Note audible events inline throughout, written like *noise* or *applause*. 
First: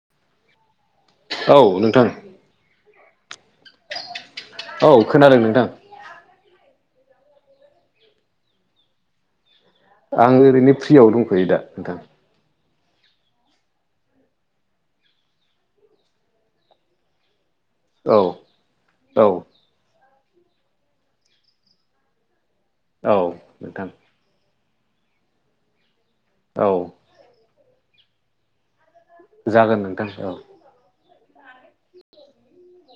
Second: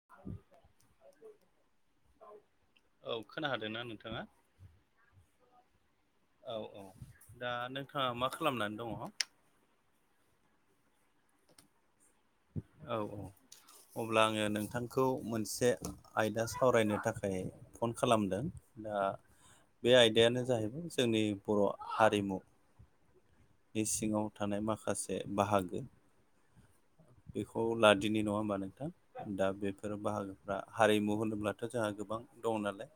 *inaudible* औ नोंथां औ खोनाहादोंना नोंथाङा औ खोनादों नोंथां औ औ दा नोंथाङा मा खालामनानै दङ आं ओरैनो फ्रियाव दंथयो दा नोंथां औ औ अब्ला आङो नोंथांखौ मोनसे आयदा सावरायनो थाखाय फन औ खालामदों ओ औ बे आयदायानो जाहैबाय जोंनि बर' हारिमु औ नि नोंथां सिङाव थानाय माखासे बाहागो औ बेखौ लादिनि नङा होमबा नोंथां दा जागोन बेफोर नोंथां औ बाहागोफ्रा हारिमु होनोब्लाथ' जोंहा गोबां दं नालाय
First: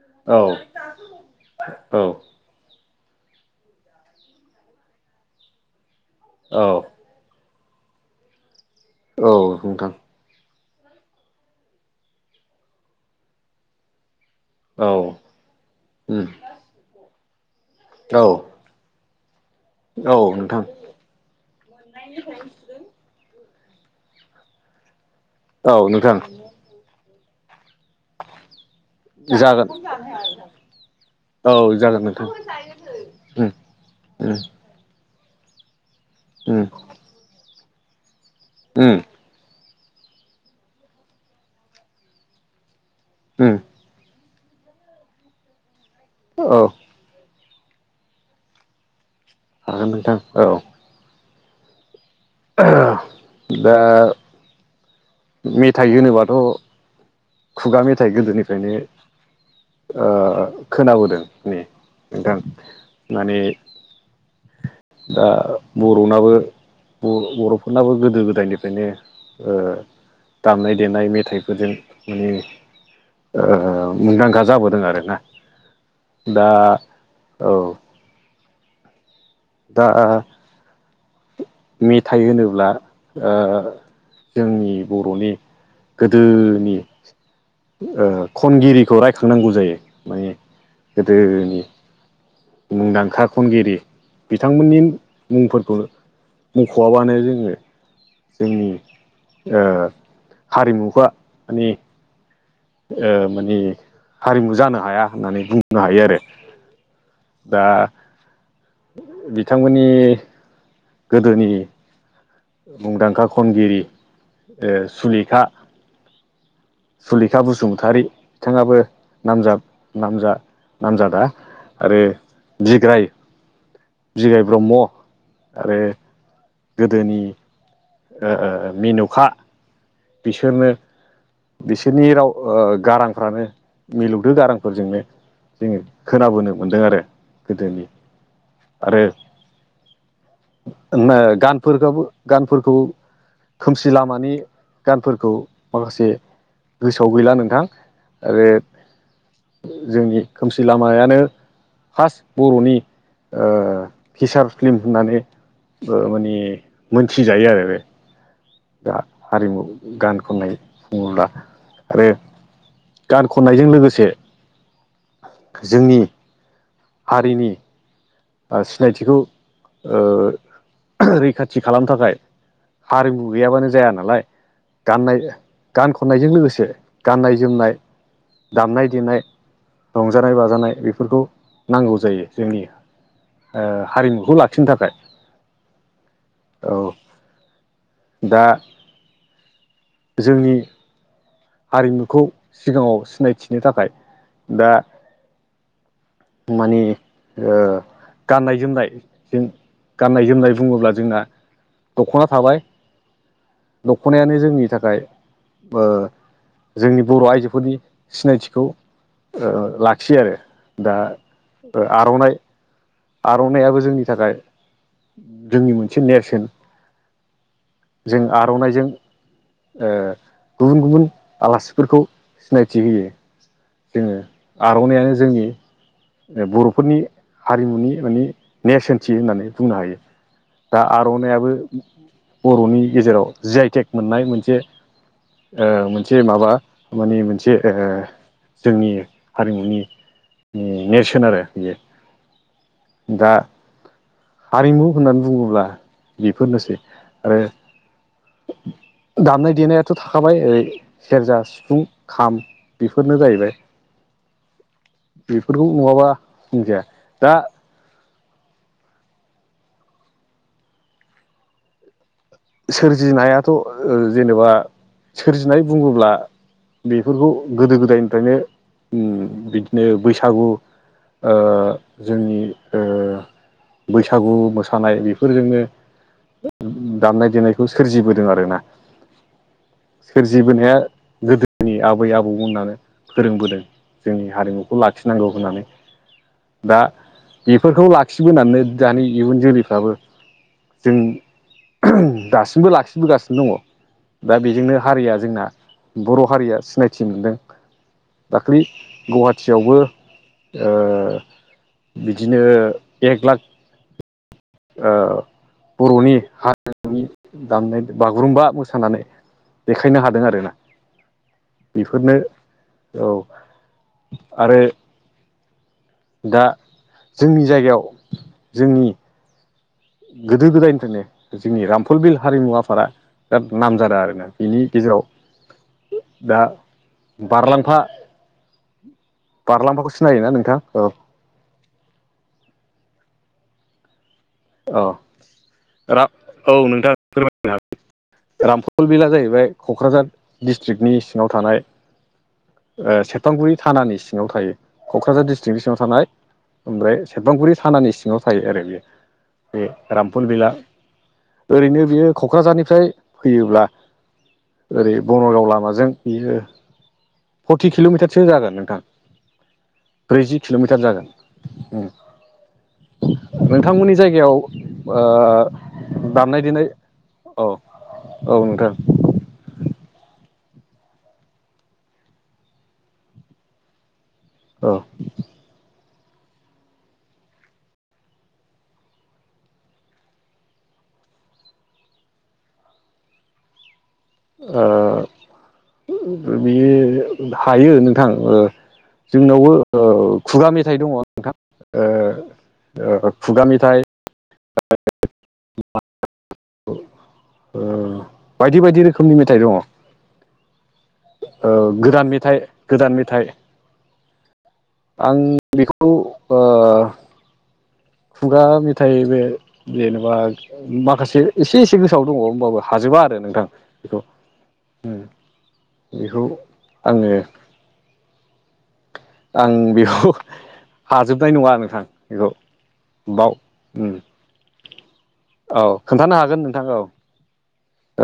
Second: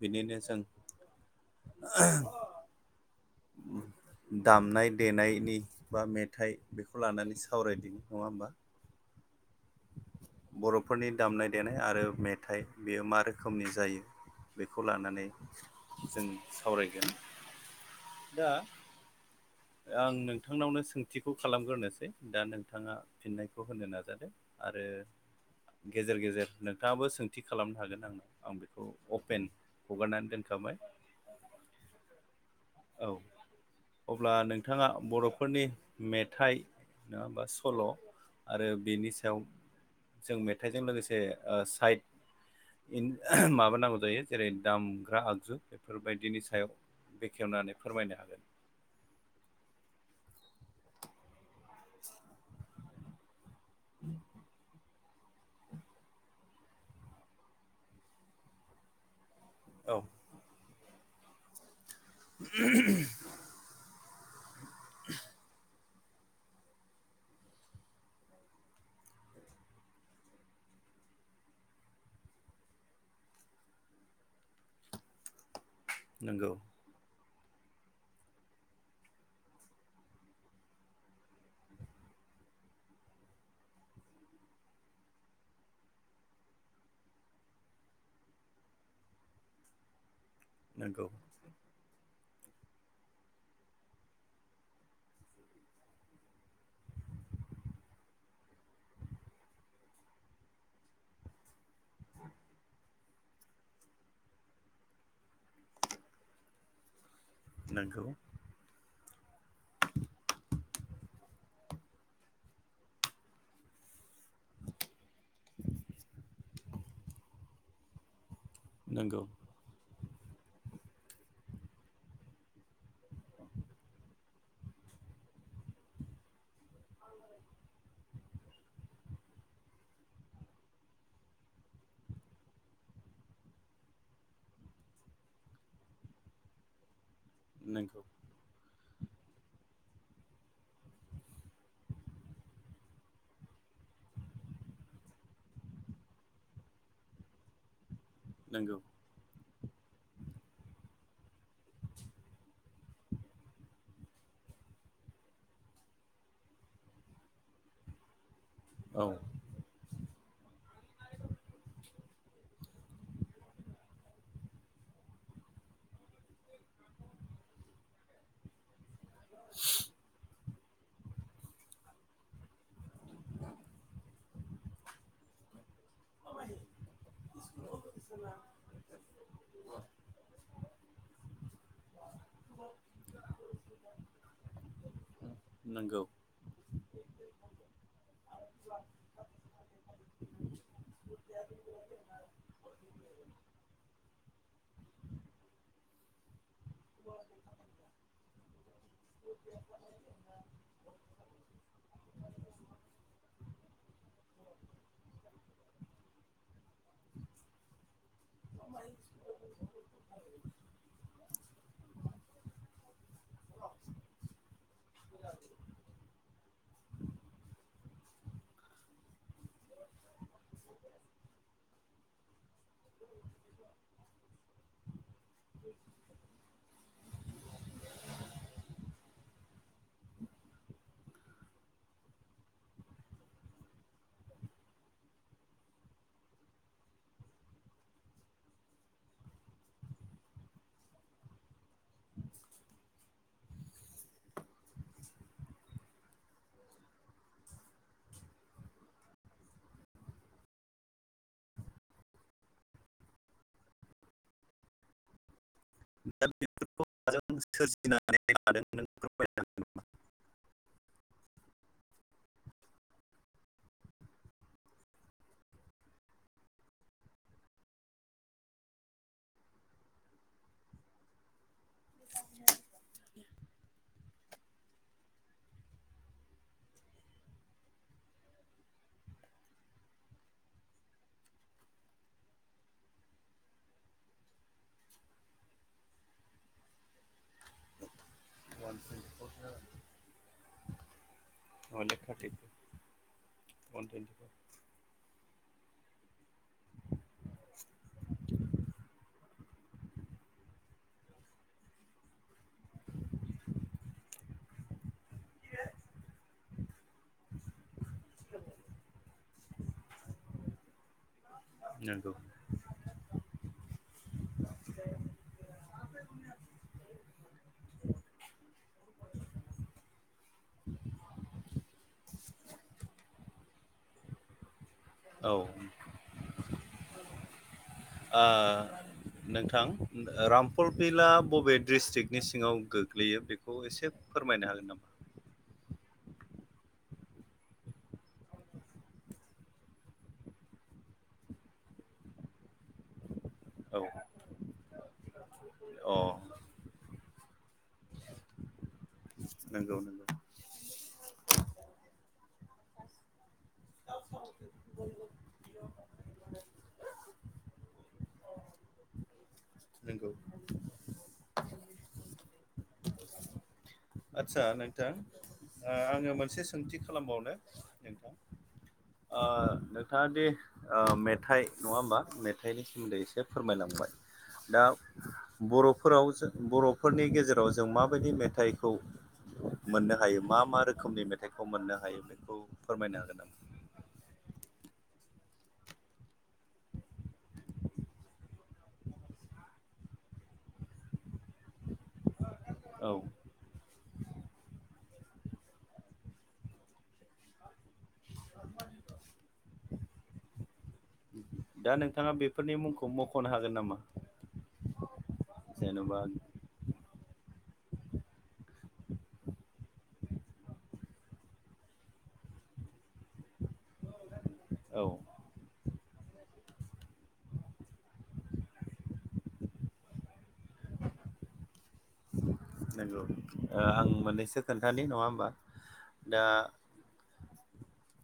बिदिनो औ जों औ *unintelligible* दामनाय देनायनि बा मेथाइ औ बेखौ खौ लानानै सावरायनि नङा होमबा औ नोंथां बर'फोरनि दामनाय देनाय आरो मेथाइ बेयो मा रोखोमनि जायो बेखौ औ लानानै उम जों सावरायगोन औ दा आं औ नोंथां नोंथांनावनो सों थिखौ खालामग्रोनोसै दा नोंथाङा फिननायखौ होनो नाजादों आरो औ नोंथां गेजेर गेजेर नोंथाङाबो सोंथि खालामनो हागोन आंनो आं बेखौ अपेन जागोन हगारनानै दोनखाबाय औ जागोन नोंथां औ उम अब्ला नोंथाङा बर'फोरनि मेथाइ उम नङाबा सल' आरो उम बेनि उम सायाव जों मेथाइजों लोगोसे ओ साइड इन उम माबानांगौ जायो जेरै दामग्रा आगजु बेफोरबायदिनि औ सायाव बेखेवनानै फोरमायनो हागोन हागोन नोंथां औ *inaudible* *unintelligible* दा मेथाइ होनोबाथ' खुगा मेथाइ गोदोनिफ्रायनो औ ओ खोनाबोदों नै नोंथां माने दा बर'नाबो बर' बर'फोरनाबो गोदो गोदायनिफ्रायनो ओ दामनाय देनाय मेथाइफोरजों माने ओ मुंदांखा जाबोदों आरोना दा नंगौ औ दा ओ मेथाइ होनोब्ला ओ जोंनि बर'नि गोदोनि ओ खनगिरिखौ रायखांनांगौ जायो माने नंगौ गोदोनि मुंदांखा खनगिरि बिथांमोननि मुंफोरखौ मुख'आबानो जोङो जोंनि ओ हारिमुफा् माने ओ माने हारिमु जानो हाया होननानै बुंनो हायो आरो दा नंगौ बिथांमोननि गोदोनि मुंदांखा खनगिरि ओ सुलेखा सुलिखा बसुमतारि बिथाङाबो नंगौ नामजाब नामजा नामजादा आरो बिग्राय बिगाय ब्रह्म आरो गोदोनि मिेनुखा बिसोरनो बिसोरनि राव गारांफ्रानो मिलौदो गारांफोरजोंनो जोङो खोनाबोनो मोनदों आरो गोदोनि नंगौ आरो ओ गानफोरखौ गानफोरखौ खोमसि लामानि गानफोरखौ माखासे गोसोआव गैला नोंथां आरो नंगौ जोंनि खोमसि लामायानो फार्स्ट बर'नि ओ फिसार फिल्म होननानै माने मोनथिजायो आरो दा औ हारिमु गान खननाय बुङोब्ला आरो गान खननायजों लोगोसे जोंनि हारिनि ब सिनायथिखौ *inaudible* रैखाथि खालामनो थाखाय हारिमु गैयाबानो जाया नालाय गाननाय गान खननायजों लोगोसे गाननाय जोमनाय दामनाय देनाय रंजानाय बाजानाय बेफोरखौ नांगौ जायो जोंनि हारिमुखौ लाखिनो थाखाय नोंगौ औ दा जोंनि हारिमुखौ सिगाङाव सिनायथिनो थाखाय दा मानिे गाननाय जोमनाय जम गाननाय जोमनाय बुङोब्ला जोंना दख'ना थाबाय दख'नायानो जोंनि थाखाय जोंनि बर' आइजोफोरनि सिनायथिखौ लाखियो आरो दा आर'नाइ आर'नायइाबो जोंनि थाखाय जोंनि मोनसे नेेरसन जों आर'नाइजों गुबुन गुबुन आलासिफोरखौ सिनायथि होयो जोङो आर'नायइानो जोंनि बर'फोरनि हारिमुनि माने नेरसोनथि होननानै बुंनो हायो दा आर'नायइाबो बर'नि गेजेराव जि आइटेक मोननाय मोनसे मोनसे माबा मानिे मोनसे जोंनि हारिमुनि नेरसोन आरो बियो दा हारिमु होननानै बुङोब्ला बेफोरनोसै आरो *inaudible* दामनाय देनायाथ' थाखाबाय ओरै सेरजा सिफुं खाम बेफोरनो जाहैबाय *inaudible* बेफोरखौ नङाबा बुंजाया दा नानै थ नों हागोन नामा? सोरजिनायाथ' जेनेबा सोरजिनाय बुङोब्ला बेफोरखौ गोदो गोदायनिफ्रायनो बिदिनो बैसागु जोंनि बैसागु मोसानाय बेफोरजोंनो दामनाय देनायखौ सोरजिबोदों आरोना सोरजिबोनाया गोदोनि आबै आबौ होननानै फोरोंबोदों जोंनि हारिमुखौ लाखिनांगौ होननानै दा बेफोरखौ लाखिबोनानै दानि इयुन जोलैफ्राबो जों दासिमबो लाखिबोगासिनो दङ दा बेजोंनो हारिया जोंना बर' हारिया सिनायथि मोनदों दाख्लै गुवाहाटियावबो ओ बिदिनो एक लाख बर'नि हारिमुनि दामनाय बागुरुम्बा मोसानानै देखायनो हादों आरोना नंगौ बेफोरनो औ आरो *unintelligible* दा जोंनि जायगायाव जोंनि गोदो गोदायनिफ्रायनो जोंनि रामफलबिल हारिमु आफादा दाब नामजादा आरोना बिनि गेजेराव औ दा बारलाम ओ नोंथां बारलांफाखौ सिनायोना ओ नोंथां औ रामपलबिला बबे डिस्ट्रिकनि सिङाव गोग्लैयो बेखौ एसे फोरमायनो हागोन नामा? रा औ नोंथाङा फोरमायनो हागोन रामफल बिलाआ जाहैबाय क'क्राझार डिस्ट्रिक्नि सिङाव थानाय ओ सेरफांगुरि औ थानानि सिङाव थायो क'क्राझार डिस्ट्रिक्नि सिङाव अ थानाय ओमफ्राय सेरफांगुरि थानानि सिङाव थायो आरो बेयो। बे नंगौ नंगौ रामफल बिला ओरैनो बेयो क'क्राझारनिफ्राय फैयोब्ला ओरै बनाइगाव लामाजों बियो फर्टि किल'मिटारसो जागोन नोंथां। नंगौ ब्रैजि किल'मिटार जागोन उम नोंथांमोन आदसा नोंथां ओ आङो दामनाय मोनसे देनाय सोंथि खालामबावनो औ नोंथां औ नोंथां ओ नोंथाङा दे ओ मेथाइ नङा होमबा मेथाइनि सोमोन्दै एसे फोरमायलांबाय दा औ बर'फोराव ज बर'फोरनि गेजेराव जों माबायदि मेथाइ खौ मोननो हायो मा मा रोखोमनि मेथाइखौ मोननो हायो बेखौ फोरमायनो हागोन नामा? ओ बियो हायो नोंथां ओ जोंनावबो ओ खुगा मेथाइ दङ' नोंथां ओ औ ओ खुगा मेथाइ *unintelligible* ओ बायदि बायदि रोखोमनि मेथाइ दङ'। ओ दा गोदान नोंथाङा मेथाइ बेफोरनि मुंखौ गोदान मेथाइ मख'नो हागोन नामा आं जेनबा बा खुगा मेथाइ बे जेनेबा माखासे एसे एसे गोसोआव दङ' होमबाबो हाजोबा आरो नोंथां बेखौ औ बेखौ आङो आं बेखौ हाजोबनाय नङा नोंथां बेखौ नंगौ बाव ओ आं उम मोननैसो खोन्थानाय नङा होमबा? औ खोन्थानो दा हागोन नोंथां औ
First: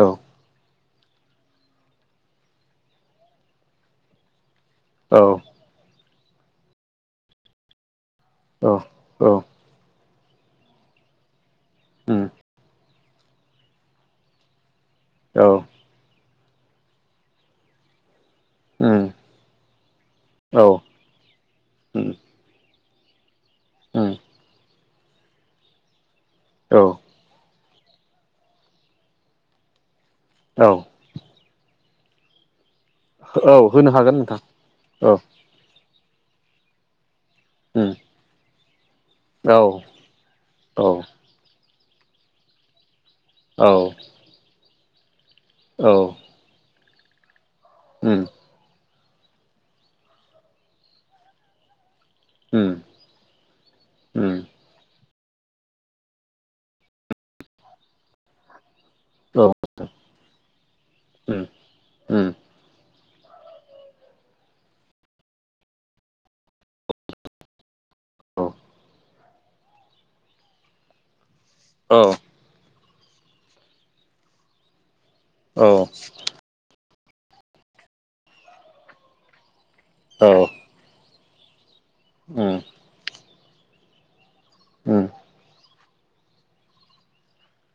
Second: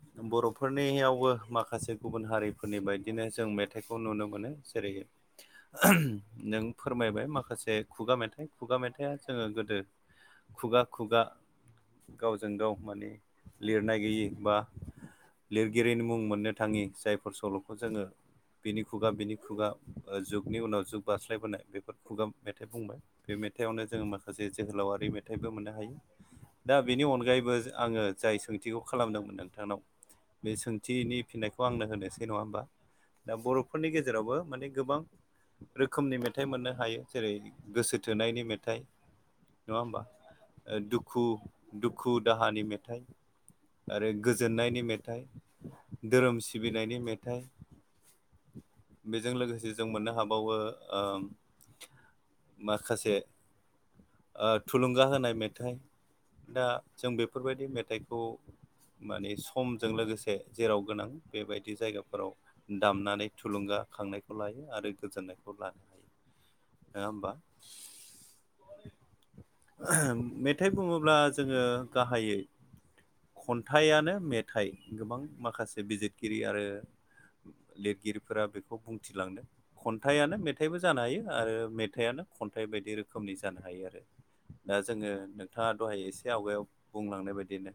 औ बर' फोरनियावबो माखासे गुबुन हारिफोरनि बायदिनो जों मेथाइखौ नुनो मोनो। जेरै औ नों फोरमायबाय माखासे खुगा मेथाइ औ खुगा मेथाइआ औ जोङो गोदो खुगा खुगा उम गावजों गाव माने लिरनाय गैयि बा औ लिरगिरिनि मुं मोननो थाङि जायफोर सल'खौ जोङो बिनि खुगा उम बिनि खुगा जुगनि औ उनाव जुग बारास्लायबोनाय बेफोर उम खुगा मेथाइ बुंबाय। बे मेथाइआवनो जोङो उम माखासे जोहोलावारि मेथाइबो मोननो हायो दा औ बेनि अनगायैबो आङो जाय सोंथिखौ खालामदोंमोन नोंथांनाव बे औ सोंथिनि फिननायखौ आंनो होनोसै नङा होमबा? दा औ बर'फोरनि होनो हागोन गेजेरावबो नोंथां माने गोबां औ रोखोमनि मेथाइ मोननो हायो जेरै उम गोसो थोनायनि मेथाइ औ नङा होमबा ओ औ दुखु दुखु दाहानि मेथाइ औ आरो गोजोननायनि मेथाइ, औ धोरोम सिबिनायनि मेथाइ उम। बेजों लोगोसे जों मोननो हाबावो ओ उम माखासे उम ओ थुलुंगा होनाय मेथाइ दा जों बेफोरबायदि मेथाइखौ माने औ समजों लोगोसे जेराव गोनां उम बेबायदि उम जायगाफोराव दामनानै थुलुंगाखांनायखौ लायो आरो गोजोननायखौ लानो हायो नङा होमबा? औ। मेथाइ बुङोब्ला जोङो औ गाहायै खन्थाइआनो मेथाइ गोबां औ माखासे उम बिजिरगि गिरि आरो लिरगिरिफोरा बेखौ बुंथिलांनो खन्थाइआनो मे उम औ उम मेथाइबो जानो हायो आरो मेथाइआानो उम खन्थाइ बायदि रोखोमनि जानो हायो आरो। दा जोङो नोंथाङा दहाय एसे आवगायाव बुंलांनाय बायदिनो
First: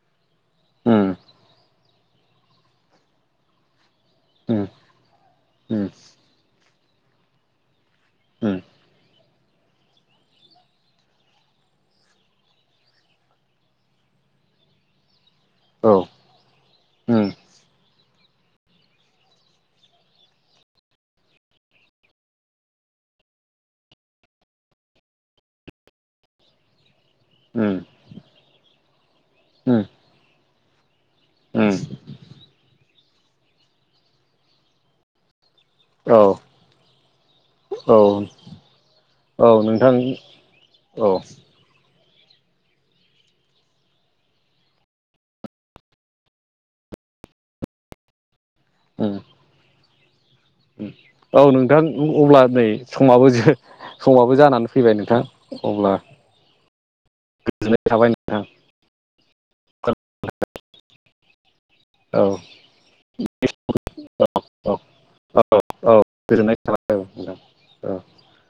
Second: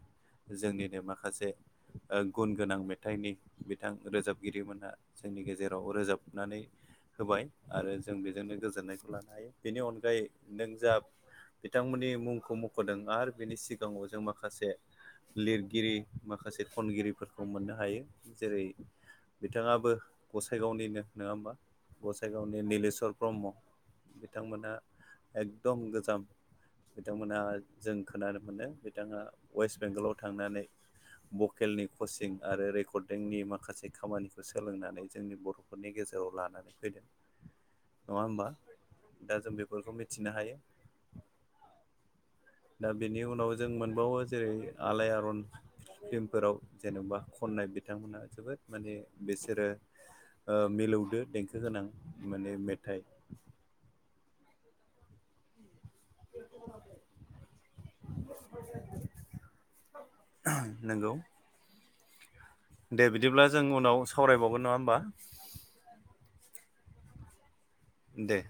जोंनिनो माखासे ओ गुन गोनां मे थाइनि बिथां रोजाबगिरिमोनहा जोंनि गेजेराव रोजाबनानै होबाय। आरो जों बेजोंनो गोजोननायखौ लानो हायो बेनि अनगायै नों जा बिथांमोननि मुंखौ मख'दों आरो बिनि सिगाङाव जों माखासे लिरगिरि माखासे खनगिरिफोरखौ मोननो हायो जेरै बिथाङाबो गसाइगावनिनो नङा होमबा गसाइगावनि निलेशवर ब्रह्म। बिथांमोना एकदम गोजाम बिथांमोनहा जों खोनानो मोनो बिथाङा वेस्ट बेंगलाव थांनानै भकेलनि कचिं आरो रेकर्डंडिंनि माखासे खामानिखौ सोलोंनानै जोंनि बर' फोरनि गेजेराव औ लानानै फैदों औ नङा होमबा दा औ जों बेफोरखौ नोंथां मि औ। दा बेनि उनाव जों मोनबावो जेरै आलायारन फिल्मफोराव जेनेबा खननाय बिथांमोना जोबोद माने उम बिसोरो ओ मिलौदो औ देंखो नोंथां गोनां अब्ला माने नै मेथाइ समाबो समाबो जानानै फैबाय नोंथां। अब्ला गोजोननाय थाबाय नोंथां। *inaudible* नंगौ। औ। दे बिदिब्ला जों उनाव सावरायबावगोन औ नङा होमबा? औ औ गोजोननाय थाबाय। औ नोंथां औ दे।